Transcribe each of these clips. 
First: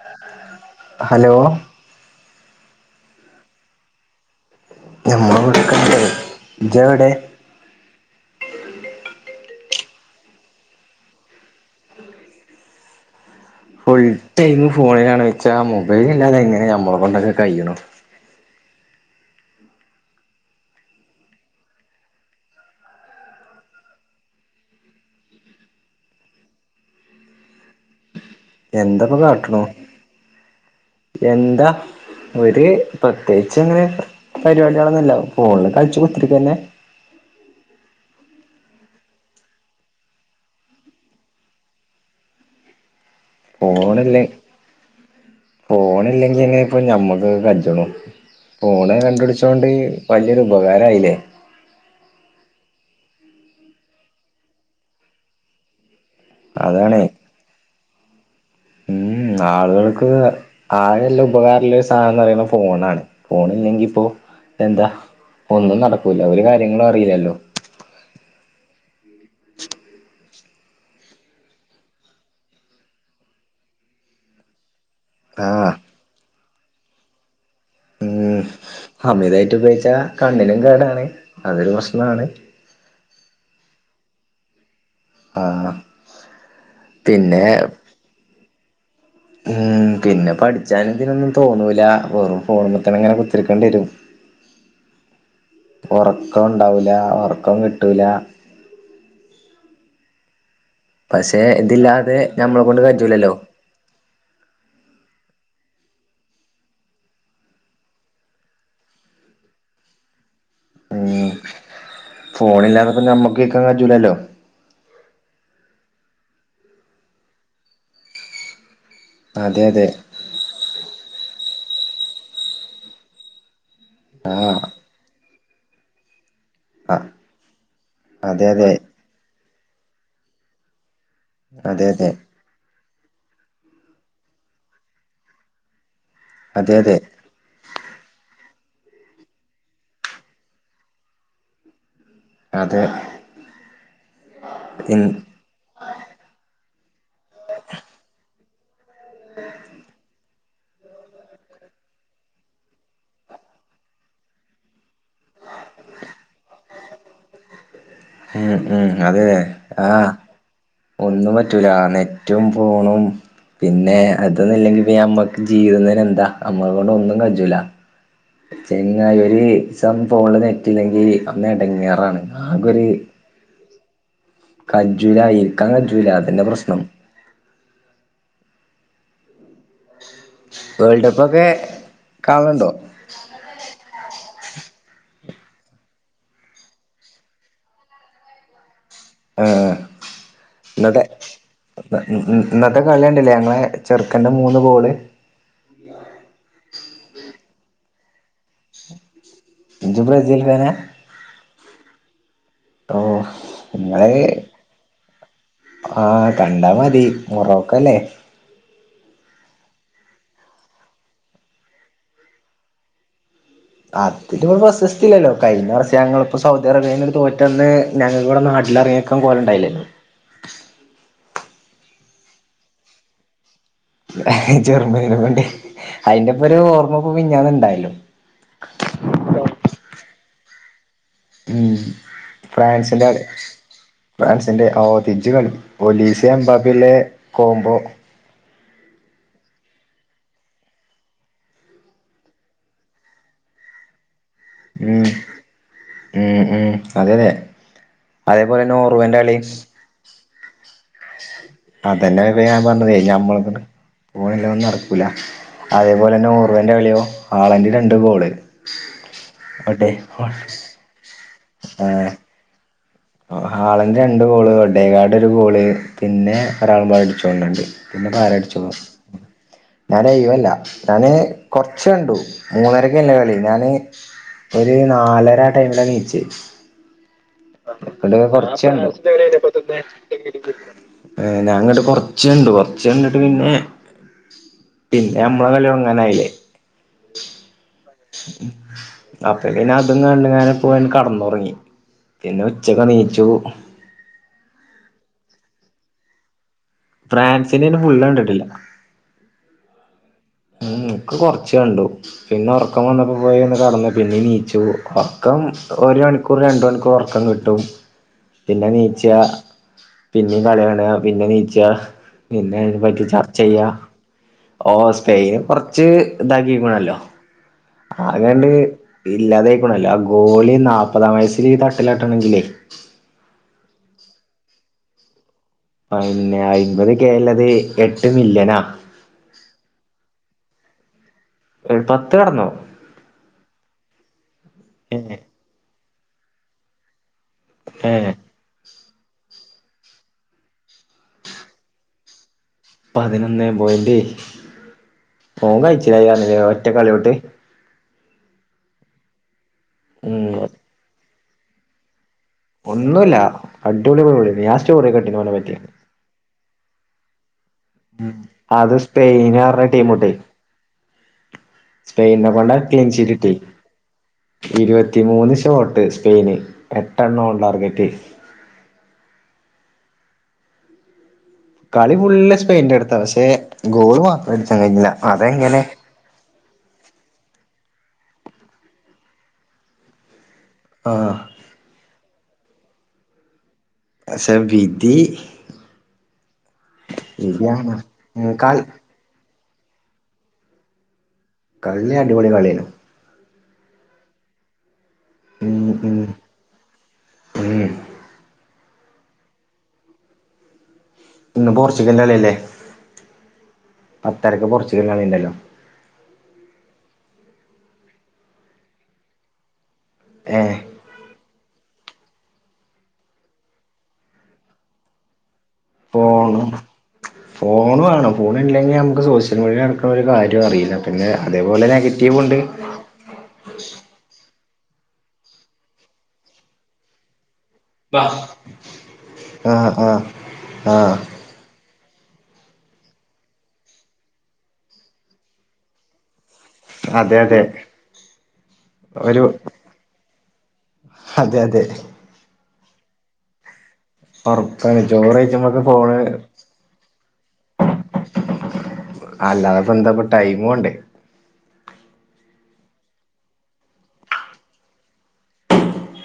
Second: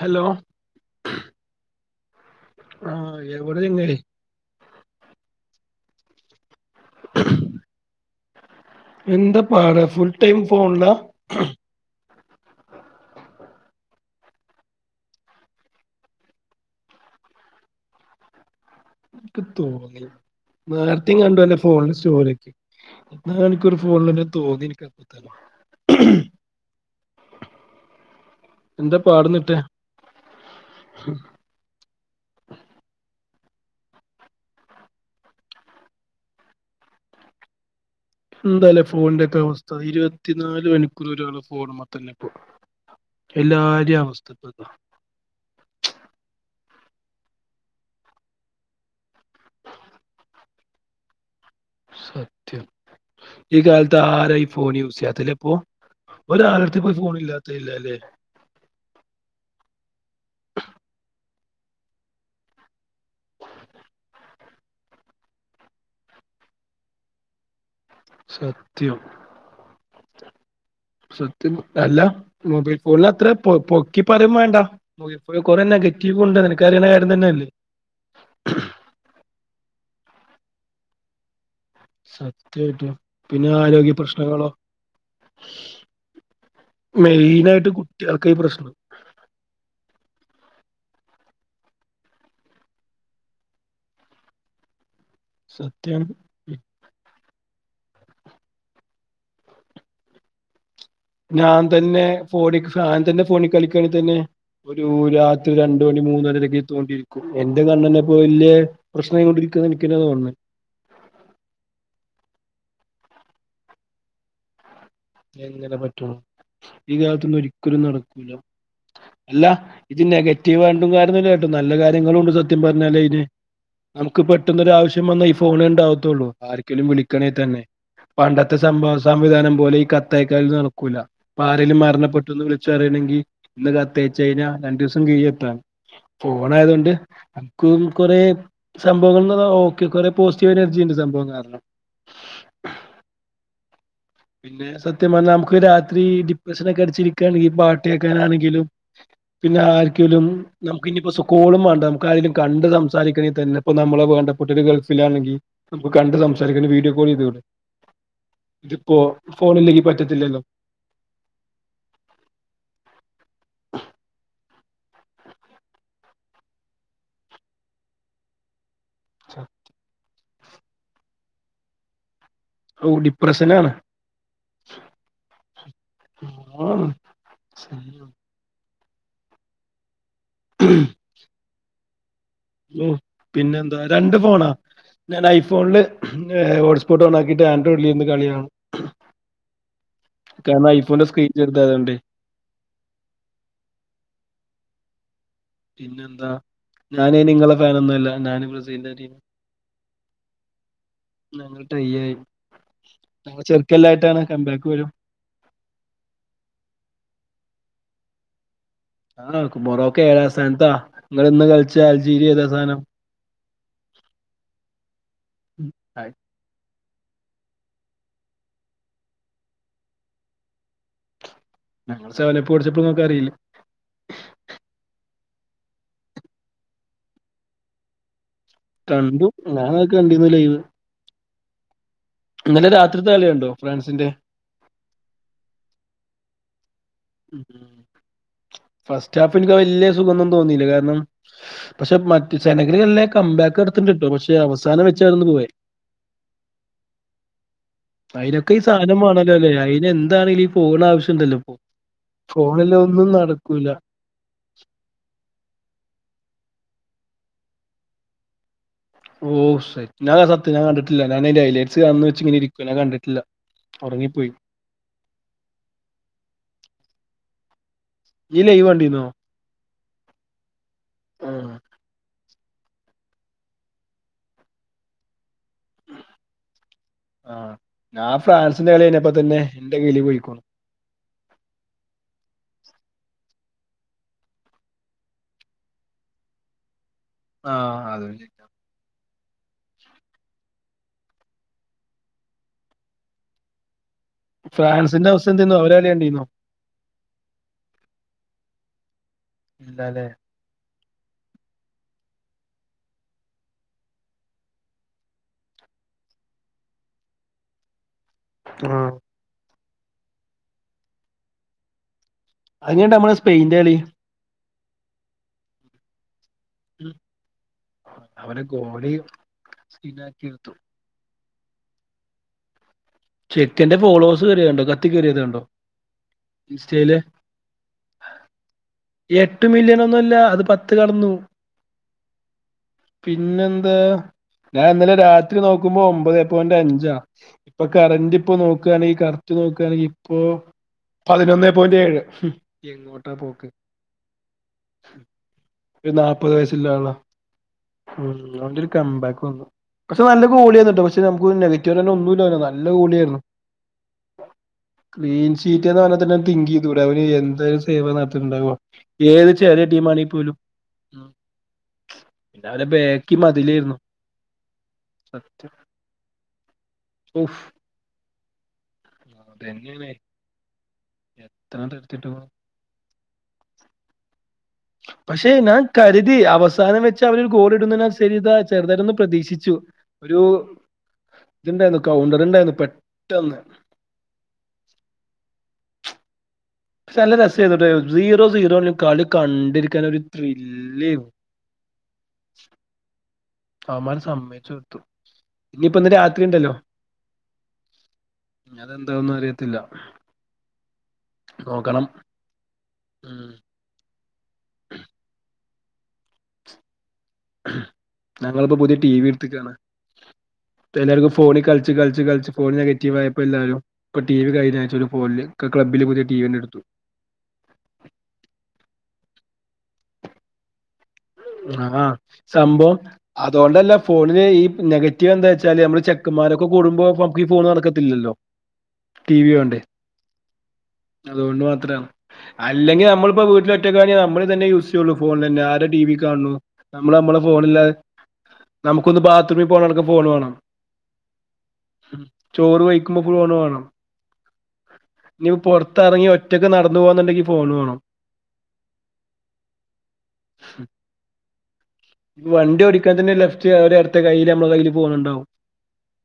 Hello hello ആ എവിടെങ്ങള് ഞമ്മളിവിടെക്ക ഉണ്ട് ഇജ് ഏടെ ഇപ്പോ എവിടെ ഫുൾ ടൈം ഫോണില്ല ഫുൾ ടൈം ഫോണിലാണ് വെച്ചാ മൊബൈൽ ഇല്ലാതെ എങ്ങനെ ഞമ്മളെകൊണ്ടൊക്കെ കയ്യ്ണു എനിക്ക് തോന്നി നേരത്തെയും കണ്ടുവല്ലെ അന്റെ ഫോണിൽ സ്റ്റോറി എന്ന എനിക്കരു ഫോണില തോന്നി എനിക്കപ്പതന്നെ എന്താ എന്താപ്പോ പാട് ന്നിട്ട് കാട്ട്ണു എന്താ ഒരു പ്ര പ്രത്യേകിച്ച് അങ്ങനെ പരിപാടികളൊന്നുമല്ല ഫോണില് കളിച്ചു കുത്തിരിക്കന്നെ എന്താല ഫോണിന്റെ ഒക്കെ അവസ്ഥ ഇരുപത്തിനാല് മണിക്കൂർ ഒരാള് ഒരു ആള് ഫോൺമ്മ് തന്നെ ഇപ്പം ഫോണല്ലെ ഫോണില്ലെങ്കിൽെ ഇപ്പൊ ഞമ്മക്ക് കജ്ണ് ഫോണ് കണ്ട് പിടിച്ചോണ്ട് വലിയൊരു ഉപകാരയിലെ സത്യം ഈ കാലത്ത് ആര ഈ ഫോണ് യൂസെയ്യാത്തെലെ ഇപ്പോ ഒരാളട്ത്തിപ്പോ അതാണേ ഫോൺ ഇല്ലാത്തതില്ലാലെ മ് ആളുകൾക്കു ആരെല്ലാം ഉപകാരുള്ള ഒരു സാനന്ന് പറയുന്ന ഫോണാണ് ഫോൺ ഇല്ലെങ്കിപ്പോ എന്താ ഒന്നും നടക്കൂല ഒരു കാര്യങ്ങളും അറിയില്ലല്ലോ സത്യം സത്യം അല്ല മൊബൈൽ ഫോണിനെ അത്ര പൊ പൊക്കി പറയും വേണ്ട കുറേ ആഹ് നെഗറ്റീവ് ഉണ്ടതിന് [unintelligible] ക്കറിയണ കാര്യം തന്നല്ലേ ഉം അമിതായിട്ട് ഉപയോഗിച്ചാ കണ്ണിനും കേടാണ് അതൊരു പ്രശ്നാണ് സത്യായിട്ടും പിന്നെ ആരോഗ്യ പ്രശ്നങ്ങളോ ആഹ് പിന്നെ മെയിനായിട്ട് കുട്ടികൾക്കായി പ്രശ്നം ഉം പിന്നെ പഠിച്ചാൻ ഇതിനൊന്നും തോന്നൂല വെറും ഫോണുമെത്തന്നെ ഇങ്ങനെ കുത്തിരിക്കേണ്ടി വരും സത്യാണ് ഒറക്കം ഉണ്ടാവൂല ഒറ ക്കം കിട്ടൂല പക്ഷെ ഞാൻ തന്നെ ഇതില്ലാതെ ഞമ്മളെ ഫോണിക്ക്‌ കൊണ്ട് ഞാൻ തന്നെ കജൂലല്ലോ ഫോണിൽ കളിക്കാണെങ്കി തന്നെ ഒരു ഒരു രാത്രി രണ്ട് മണി മൂന്നുമണിവരൊക്കെ തോണ്ടിയിരിക്കും എന്റെ കണ്ണന്നെ ഇപ്പോ വല്ല്യേ പ്രശ്നായി കൊണ്ടിരിക്കാന്ന് എനിക്കെന്നെ തോന്നുന്ന ഉം ഫോണില്ലാതപ്പോ ഞമ്മക്കും ഇരിക്കാൻ കയിജൂലല്ലോ എങ്ങനെ പറ്റും ഈ കാലത്തൊന്നും ഒരിക്കലും നടക്കൂല അല്ല അതെ അതെ ഇത് നെഗറ്റീവ് ആയിണ്ടും കാര്യ കേട്ടോ നല്ല കാര്യങ്ങളുണ്ട് സത്യം പറഞ്ഞാലേ അയിനെ നമുക്ക് ആ പെട്ടന്നൊരു ആവശ്യം വന്നാ ഇ ഫോണെണ്ടാവത്തുള്ളൂ ആർക്കേലും വിളിക്കണേ തന്നെ അതെ പണ്ടത്തെ അതെ സംഭവ സംവിധാനം പോലെ കത്തയിക്കല് നടക്കൂല ഇപ്പാരേലും അതെ അതെ അതെ മരണപ്പെട്ടൂന്ന് വിളിച്ച് പറയണമെങ്കിൽ ഇന്ന് കത്തയച്ച കഴിഞ്ഞാൽ രണ്ടു ദിവസം കഴിയും എത്താൻ അതെ ഫോണായതൊണ്ട് അതെ ക്കൂക് കൊറേ സംഭവങ്ങളന്ന് ഓക്കെ കൊറേ പോസിറ്റീവ് എനർജി ഉണ്ട് സംഭവം കാരണം അതെ പിന്നെ സത്യം പറഞ്ഞാൽ നമുക്ക് രാത്രി ഡിപ്രഷനൊക്കെ അടി ച്ച് ഇരിക്യാണെങ്കിൽ പാട്ട് കേക്കാനാണെങ്കിലും പിന്നെ ആർക്കേലും നമുക്ക് ഇനിയിപ്പോ കോളും വേണ്ട നമുക്ക് ആരേലും കണ്ട് സംസാരിക്കണേ തന്നെ ഇപ്പ നമ്മളെ വേണ്ടപ്പെട്ടവര് ഗൾഫിലാണെങ്കിൽ നമുക്ക് കണ്ട് സംസാരിക്കണെ വീഡിയോ കോൾ ചെയ്തുടേ ഉം ഉം ഫോ അതെ ഫോണില്ലേങ്കി ആ പറ്റത്തില്ലല്ലോ ഒന്നും പറ്റൂല നെറ്റും ഫോണും പിന്നെ അത് ക്കി അമ്മക്ക് ജീവുന്നന് എന്താ അമ്മ കൊണ്ട് ഒന്നും കജൂല പിന്ന ഒരു ദിവസം ഫോണിൽ നെറ്റില്ലെങ്കിൽ അന്ന് ഇടങ്ങേറാണ് ഓ ഡിപ്രഷനാണ് കജുലാ യിരിക്കാൻ കജ്ജുല അതന്നെ പ്രശ്നം ആഹ് വേൾഡ് കപ്പൊക്കെ കാണലുണ്ടോ ഉം പിന്നെന്താ രണ്ട് ഫോണാ ഞാൻ ഐഫോണില് ഹോട്ട്സ്പോട്ട് ഓൺ ആക്കിട്ട് ആൻഡ്രോയിഡിൽ ഇരുന്ന് കളികാണും ആ ഐഫോന്റെ സ്ക്രീൻ ചെറുതായതുകൊണ്ടേ ഇന്നത്തെ കളികണ്ടില്ലേ ഞങ്ങളെ ചെറുക്കന്റെ മൂന്ന് ഗോള് [inaudible] പിന്നെന്താ ഞാന് നിങ്ങളെ ഫാൻ ഒന്നുംല്ല ഞാന് ബ്രസീലിന്റെ ടീം നിങ്ങള് ബ്രസീൽ ഫാന ഞങ്ങൾ ടൈ ആയി ഓ ഞങ്ങൾ ചെറുക്കല്ലായിട്ടാണ് നിങ്ങള് കംബാക്ക് വരും ആ കണ്ടാ മതി മുറോക്കല്ലേ ആ മൊറോക്കെ ഏഴാം സ്ഥാന എന്താ നിങ്ങള് ഇന്ന് കളിച്ച അൽജീരിയ ഏതാ സഥാനം അതിന് പ്രശസ്തി ഇല്ലല്ലോ ഉം. കഴിഞ്ഞ വർഷം ആയി. ഞങ്ങളിപ്പ -സവുജ എറുന്നൊരു തോറ്റന്ന് ഞങ്ങൾ ഇവിടെ നാട്ടിൽറങ്ങേക്കാൻ പോല ഇണ്ടായില്ലല്ലോ ഞങൾ സേവനപ്പ് കുടിച്ചപ്പോ നിങ്ങക്ക് അറിയില്ലേ ജർമ്മന് വേണ്ടി അതിന്റെപ്പ ഒരു ഓർമ്മപ്പ് മിനിഞ്ഞാന്ന് ഇണ്ടായല്ലോ കണ്ടു ഞാനക്കെ കണ്ടിരുന്ന് ലൈവ് ഉ [unintelligible] ഇന്നലെ ഫ്രാൻസിന്റെ രാത്രിത്തെ കളി കണ്ടോ ഫ്രാൻസിന്റെ കളി [unintelligible] [unintelligible] ബിലെ ഉം. കോംബോ ഫസ്റ്റ് ഹാഫ് എനിക്ക് വലിയ സുഖവൊന്നും തോന്നിയില്ല കാരണം പക്ഷെ മറ്റ് സെനഗല്ല കംബാക്ക് നടത്ത്‌ണ്ട്ട്ടോ പക്ഷ പക്ഷെ അവസാനം ഉം വെച്ചന്ന് പോയെ ഉം ഉം അതെതെ അയിനൊക്കെ ഈ അതേപോലെ സാധനം നോർവേന്റെ വേണല്ലോ കളി അല്ലെ അയിന് എന്താണ പോകണ ആവശ്യംണ്ടല്ലോ അതന്നെ ഞാൻ പറഞ്ഞത് ഞമ്മള പോല്ല ഒന്നും നടക്കൂല അതേപോലെ തന്നെ അന്റെ കളിയോ ആളന്റെ രണ്ട് ഗോള് ഓ ഒടെ സെറ്റ് ഞ സത്യംഞാ കണ്ടിട്ടില്ല ന്ന് ഡയലൈറ്റ്സ് അന്ന് വെച്ച് ഇങ്ങന ഇരിക്കണ കണ്ട്‌ട്ടാ ഹാളന്റെ രണ്ടു ഗോള് ഒഡേഗാട് ഒരു ഗോള് പിന്നെ ഒരാളുംപാടടിച്ചോണ്ടണ്ട് ഇയ്യ് ലൈവ് പിന്നെപ്പാരടിച്ചതൊ കണ്ടീന്നോ? ഞാൻ ലൈവല്ല ഞാന് ആഹ്. കൊർച്ച് കണ്ടു. മൂന്നരക്കല്ലേ കളി ഞാന് ഒര് നാലര ആ ടൈമിലാ നീച്ചേ. ആഹ്. ഞാൻ ഫ്രാൻസിന്റെ കളി കൊർച്ചണ്ടു കഴിഞ്ഞപ്പോ തന്നെ എന്റെ കിളി പോയിക്കുണു. ഞാന്നട്ട് കൊർച്ചണ്ടു. ച്ചണ്ട്ട്ട് പിന്നെ പിന്നെ അമ്മളെ കളി തൊട്ങ്ങാനായില്ലേ. ആഹ് അതെ അപ്പൊ പിന്നെ അതും കണ്ട്‌കാണ്ട് പോയാണ്ട് കടന്നൊർങ്ങി പിന്നെ ഉച്ചക്ക് നീച്ചു ഫ്രാൻസിന്റെ അവസ്ഥന്തേന്നു അവരെളി കണ്ടീന്നോ? ഫ്രാൻസിന്റെയ്ന് ഫുള്ള് കണ്ട്ട്ട്ല്ല ഇല്ലാലേ ഉം ക്ക് കൊർച്ച് കണ്ടു പിന്നെ ഒറക്കം വന്നപ്പാെ പോയി ഒന്ന് കടന്ന് പിന്നിം നീച്ചു ഒർക്കം ഒര് മണിക്കൂറ് രണ്ട്‌ മണിക്കൂറ് ഒർക്കം കിട്ടും പിന്നെ ആഹ്. നീച്ചാ പിന്നിം കളി കാണാ പിന്നെ നീച്ചാ പിന്നെ അത് അയ്നെ കഴിഞ്ഞിട്ടാ പറ്റി നമ്മളെ സ്പെയിന്റെ ചർച്ചെയ്യാ കളി. ഓസ് തെയ്യം കൊറച്ച് താക്കികുണല്ലോ അവരെ ആകണ്ട് ഗോളി ഇല്ലാതായ്ക്കുണല്ലോ ആ സീനാക്കി എടുത്തു ഗോളി നാപ്പ താം വയസ്സ്ല് ഈ തട്ടലട്ടണെങ്കിലേ ചെക്കന്റെ ഫോളോവേഴ്സ് കേറ്യേകണ്ടോ കത്തിക്കേറ്യേത് കണ്ടോ പയ്ന്നെ അയ്മ്പത് ഇൻസ്റ്റയില് കേ ല്ലത് എട്ട് മില്യനാ ത്ത് കടന്നു പത്ത് കടന്നോ പിന്നെന്താ ഞാൻ ഇന്നലെ രാത്രി നോക്ക്മ്പോ ഒ മ്പതേ പോയിന്റ് അഞ്ചാ ഇപ്പൊ ഏ കറന്റ് ഇപ്പോ നോക്കാണെങ്കി കറ നോക്കുകയാണെങ്കിൽ ഇപ്പോ പതിനൊന്നേ പോയിന്റ് ഏഴ് എങ്ങോട്ടാ പോക്ക് പതിനൊന്നേ പോയിൻ്റ് ഓൻ ഒരു നാപ്പത് [unintelligible] ഒറ്റ വയസ്സുള്ള കളിയോണ്ട് കംമ്പാക്ക് വന്നു പക്ഷെ നല്ല ഗോളിയന്നൂട്ടോ പക്ഷെ നെഗറ്റീവ്ന്നെ ഒന്നും ഒന്നുല്ല അടിപൊളി ഗോളി ഞാൻ സ്റ്റോറിയൊക്കിട്ടീനു ക്ലീൻ ഓനെ പറ്റി ഷീറ്റ് എന്ന് പറഞ്ഞാൽ തന്നെ തിങ്ക് ചെയ്തൂടെ അവന് എന്തായാലും സേവ നടത്തിട്ടുണ്ടാവ അത് ഏത് സ്പെയിന് ചെറിയ പറഞ്ഞ ടീമാണെ ടീമുണ്ട് പോലും ഉം സ്പെയിനെ പിന്നെ കൊണ്ട അവരെ ക്ലൻച്ച് ബാക്കി കിട്ടി മതിലായിരുന്നു ഇരുപത്തിമൂന്ന് സത്യം ഷോട്ട് സ്പെയിന് എട്ടണം ഉണ്ടാർഗെറ്റ് അതെന്നെയാണ് കളി ഫുൾ സ്പെയിന്റെടുത്ത പക്ഷെ ഗോള് മാത്ര പക്ഷേ ഞാൻ കരുതി അവസാനം വെച്ച് അവരൊരു ഗോൾ ഇടുന്ന് ശരി ഇതാ ചെറുതായിട്ടൊന്ന് പ്രതീക്ഷിച്ചു ഒരു ആഹ് ഇതിണ്ടായിന്നു കൗണ്ട തുണ്ടായിന്ന് പെട്ടന്ന് പക്ഷെ വിധി പക്ഷെ നല്ല രസനുട്ടൊ വിധിയാണ് സീറോ ഉം സീറോയിൽ കളി കണ്ട ണ്ടിരിക്കാൻ ഒരു ത്രില്ലെനു കളി അടിപൊളി കളെയ്നു അവമ്മാരെ സമ്മയ്ച്ചൊട്ത്തു ഇനിയിപ്പ ഉം ഇന്ന് ഉം രാത്രി ഇണ്ടല്ലോ ഉം അതെന്താന്നും അറിയത്തില്ല ഇന്ന് നോക്കണം പോർച്ചുഗല്ലിന്റെകളിയല്ലേ ഉം അ [unintelligible] പോർച്ചുകല്ലിന്റെ കളിയല്ലല്ലോ ഞങ്ങളിപ്പോ പുതിയ ടി വി ട്ത്ത്ക്കാണ് ഏ ഇപ്പെല്ലാർക്കും ഫോണി കളി ച്ച് കൾച്ച് കൾച്ച് ഫോണ് നെഗറ്റീവായപ്പോ എല്ലാരും ഇപ്പൊ ടി വി കയിഞ്ഞഴ്‌ച്ചൊരു ഫോണില് ക്ലബ്ബില് പുതിയ ടി വി തന്നെ ഫോണ് എടുത്തു ഫോണ് വേണം ഫോൺ ഇല്ലെങ്കിൽ നമക്ക് സോഷ്യൽ മീഡിയ നടക്ക് ണ ഒരു കാര്യോറില്ല ആ സംഭവം അതോണ്ടല്ല ഫോണില് ഈ നെഗറ്റീവെന്താ ച്ചാൽ നമ്മള് ഈചെക്കമാരൊക്കെ കൂടുമ്പോ [unintelligible] ഫോണോ ളൊ ബ ആ ആ ആ അതുകൊണ്ട് മാത്രാണ് അല്ലെങ്കി നമ്മള്പ്പോ വീട്ടിലൊറ്റക്കാനെങ്കി നമ്മളിതെനെ യൂസെയ്യൊള്ളൂ ഫോണെന്നെ ആരാ ടി വി കാണു നമ്മള് അതെ നമ്മളെ അതെ ഫോണില്ലാതെ നമുക്കൊന്ന് ഒരു ബാത്റൂമി പോണ ടെക്കെ ഫോണ് വാണം അതെ അതെ ഉം ചോറ് വെയ് ക്ക് മ്മക്ക്‌ ഫോണ് വാണം ഓർപ്പാണ് ച്ചോറ്യെച്ചുമ്പൊക്കെ ഫോണ് ഒറ്റക്ക് നടന്നു പോവാന്നുണ്ടെങ്കി ഫോൺ വേണം അല്ലാതെ പ്പെന്താപ്പം ടൈമോണ്ടേ വണ്ടി ഓടിക്കാൻ തന്നെ ലെഫ്റ്റ് വരെ എടത്തെ കയ്യില് അമ്മളെ കയ്യില് ഫോണ് ണ്ടാവും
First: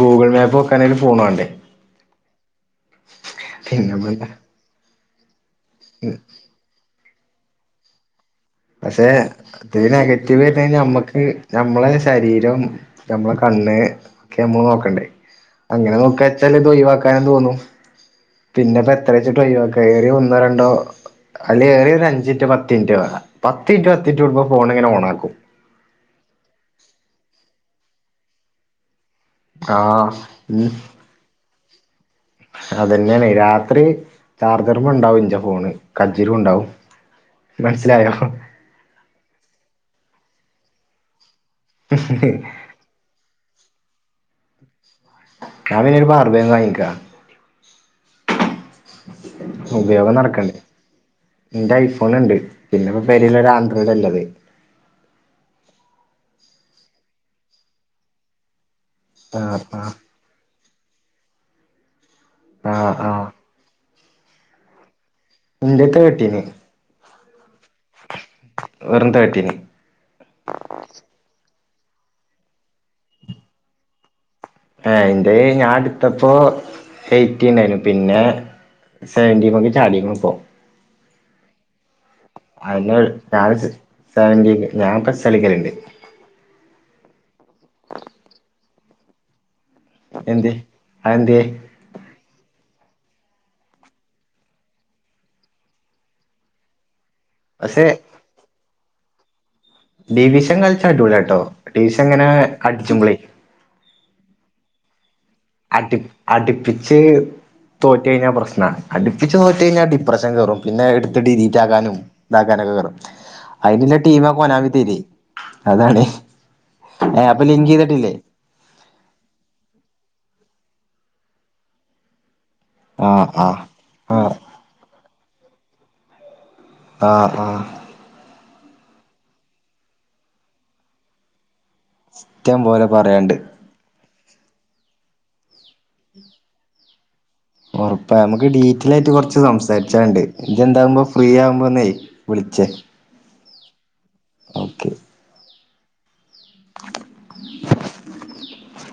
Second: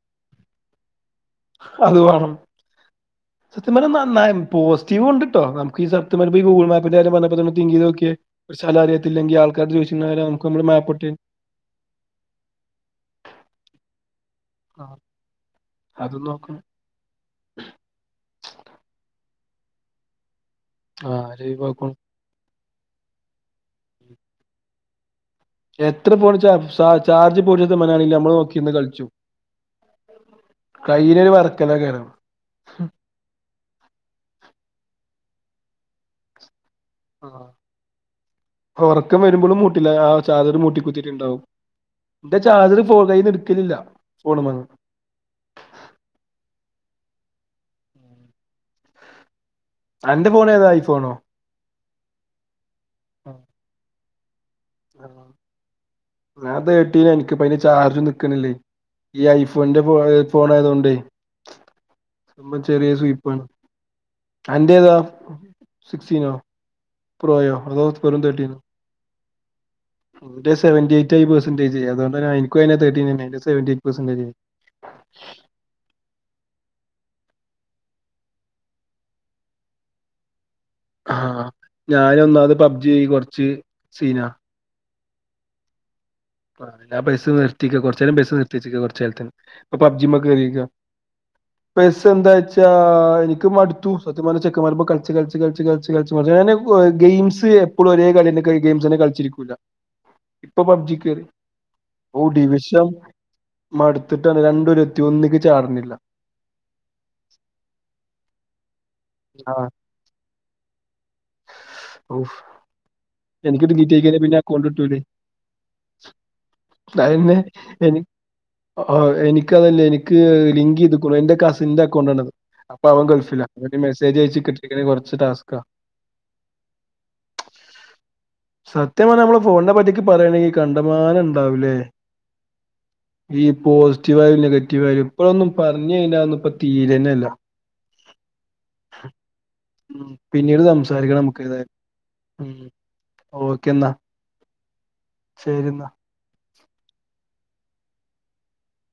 ഗൂഗ്ൾ മാപ്പോക്കാണേലും ഫോണ് വാണ്ടേ സത്യംപർഞ്ഞാ നന്നായാണ് പോസ് സ്റ്റീവ ഉണ്ട്ട്ടിട്ടോ സത്യം പറഞ്ഞാ ഈ ഗൂഗിൾ മാപ്പ് പ്പിൻ്റെ കാര്യംവന്നപ്പ തന്നേ തിങ്ക് ചെയ്ത് നോക്കെ ഒരു സ്ഥലം അറിയത്തില്ലെങ്കിൽ ആൾ ഈ നെഗറ്റീവ് വ നമ്മക്ക് നമ്മളെ ശരീരം നമ്മളെ കണ്ണ് ഒക്കെ നമ്മള് നോക്കണ്ടേ അങ്ങനെ നോക്ക അതും വച്ചാല് നോക്കണം ഇതൊഴ്വാക്കാനെന്ന് തോന്നും പിന്നെപ്പോ എത്ര ട്ടയ്യോ കയറി വന്നു ഒന്നോ രണ്ടോ ആ അല്ലേ ജൈവാക്കണം ഏറിയ ഒരു അഞ്ചിറ്റ് പത്തിന് റ്റ് വേണം പത്തിൻ റ്റ് പത്തിൻ റ്റ് കൂടുമ്പോ ഫോൺ നങ്ങനെ ഓണാക്കും എത്ര പോ ചാ ചാർജ് പോര്ന്ന മനാളേലും നമ്മള് നോക്കിന്ന് കളിച്ചു ആഹ് ഉം കലാകാരാണ് അതന്നെയാണ് രാത്രി ചാർജറുമേ ഉണ്ടാവും ഇഞ്ചോ പോണ് കജ്ജിരും ഉണ്ടാവും ആ മനസ്സിലായോ ഓർക്ക് [unintelligible] മുട്ടിക്കുത്തീട്ടുണ്ടാവും എന്റെ ചാർജർ ഫോൺ കൈയിന്നെടുക് ട്ടില്ല ഫോണുമങ്ങ് ഞാനുമിനി ഒരു പാർവേന്ന് വാങ്ങിക്കാ ഉപയോഗം എന്റെ ഫോൺ നടക്കണ്ടേ ഏതാ ഐഫോണോ എന്റൈസ് പണോണ്ട് പിന്നെപ്പ പെരിയല ഒരു ആൻഡ്രോയ്ഡ് അല്ലത് ഞാ തേട്ടീയാ എനിക്ക്പ ല് ചാർജ് നിക്കണില്ലേ ഈ ആഹ് ഐഫോൺന്റെ ആഹ് ഫോൺ ആയതോണ്ട് [unintelligible] സമ്മം ആഹ് ചെറിയര ആഹ് സ്വീപ്പാണ് അന്റേതോ എന്റെയട്ക്കാ കെട്ടീന് പ്രോയോ അർദോസ്ഫറും തേറ്റീന്നും തിനി വന്റെ സെവന്റിഎയ്റ്റ് പേർസെന്റ് ഇത് ചെയ്യാത്തോണ്ട് ന്ന എനിക്കും തേട്ടിനയൻ സെവന്റിഎയിറ്റ് പേർസന്റേജായി ആ എന്റെ ഞാൻ എടുത്തപ്പോ എയ്റ്റീ ആയിരുന്നു പിന്നെ സെവന്റീ മക്ക്ചാടിയ്ക്ണിപ്പോ ആഹ് ഞാൻ ഒന്നാത് പബ്ജി അയിന് ആയി കൊറച്ച് സീനാ- സലിക്കലുണ്ട് അല്ലാ പൈസ നഷ്ട തിക കുറച്ച് നേരം ബസ്- ഉച്ചക്ക് കൊച്ച് കാലത്തിന് എന്തെ പബ്ജിമോകേറിക്കാണ് അതെന്തേ പൈസ എന്താച്ച എന്താഎനിക്ക് മടുത്തു സത്യം ചെക്ൻമാരേപ്പംകളിച്ച് കളിച്ച് കളിച്ച് കളിച്ച് മട് ഗെയിംസ് പക്ഷെ എപ്പോഴും ഒരേ കളി കഴി ഗെയിമ്സിനെ കളിച്ചിരിക്കൂല്ല ഡിവിഷൻ കളിച്ചാൽ അടി പൊളിയാട്ടൊ ടോ തിരിച് അങ്ങനെ അടിച്ചുമ്പോളെ എന്നിട്ട്‌ രണ്ടു ഒരു എത്തിയോ ഒന്നിക്ക് ചാടണില്ല അടുപി അടുപ്പിച്ച് തോറ്റ് കഴിഞ്ഞാൽ പ്രശ്നം ആ അടുപ്പിച്ച് തോറ്റ് ആഹ് കഴിഞ്ഞാൽ ഡിപ്രഷൻ കയറും അത് എല്ലാ [unintelligible] ഇപ്പോ ഡിലിറ്റാക്കാനും ഇതാക്കാനൊക്കെ കേറും എനിക്കിത് അയിന്ള്ള കീട്ടക്ക ടീമാ പിന്നെ കൊനാമി തരേ കൊണ്ടിട്ടല്ലേ അതാണ് ഏ അന്നെ അപ്പൊ ലിങ്ക് ചെയ്തിട്ടില്ലേ ആ എനിക്കതല്ലേ എനിക്ക് എനിക്ക് ലിങ്ക്ചെയ്തേക്കുന്നു എന്റെ കസ്സിന്റെ അക്കൗണ്ട് ആണത് അപ്പൊ അവൻ ആഹ് ഗൾഫില്ല ആഹ് അവ മെസേജ് ആഹ് അയച്ചച്ച് കിട്ടി കുറച്ച് ടാസ്ക് ക്ക ആഹ് ആഹ് സത്യം പറഞ്ഞാൽനമ്മള് ഫോണിനെ പറ്റിട്ട് പറയയാണെങ്കിൽ കണ്ടമാനം ഉണ്ടാവുമല്ലേ ഇഷ്ടംപോലെ പറയാണ്ട് ആക്റ്റിആയാലും നെഗറ്റീവ് ആയാലും ഇപ്പോളൊന്നും പറഞ്ഞകഴിഞ്ഞാൽ തീരുക തന്നെ ഇല്ല ഉറപ്പ നമുക്ക് ഡീറ്റെൽ ആയിട്ട് കുറച്ച് സം ഉം സംസാരിച്ചണ്ട് നി പിന്നീട് എന്താകുമ്പോ സംസാരിക്കണം ഫ്രീ നമുക്ക് ആവുമ്പോ ഏതായാലും ഉം ഒന്നെവിളിച്ചേ ഓക്കെ എന്നാ ഓക്കെ ശരി എന്നാ [inaudible]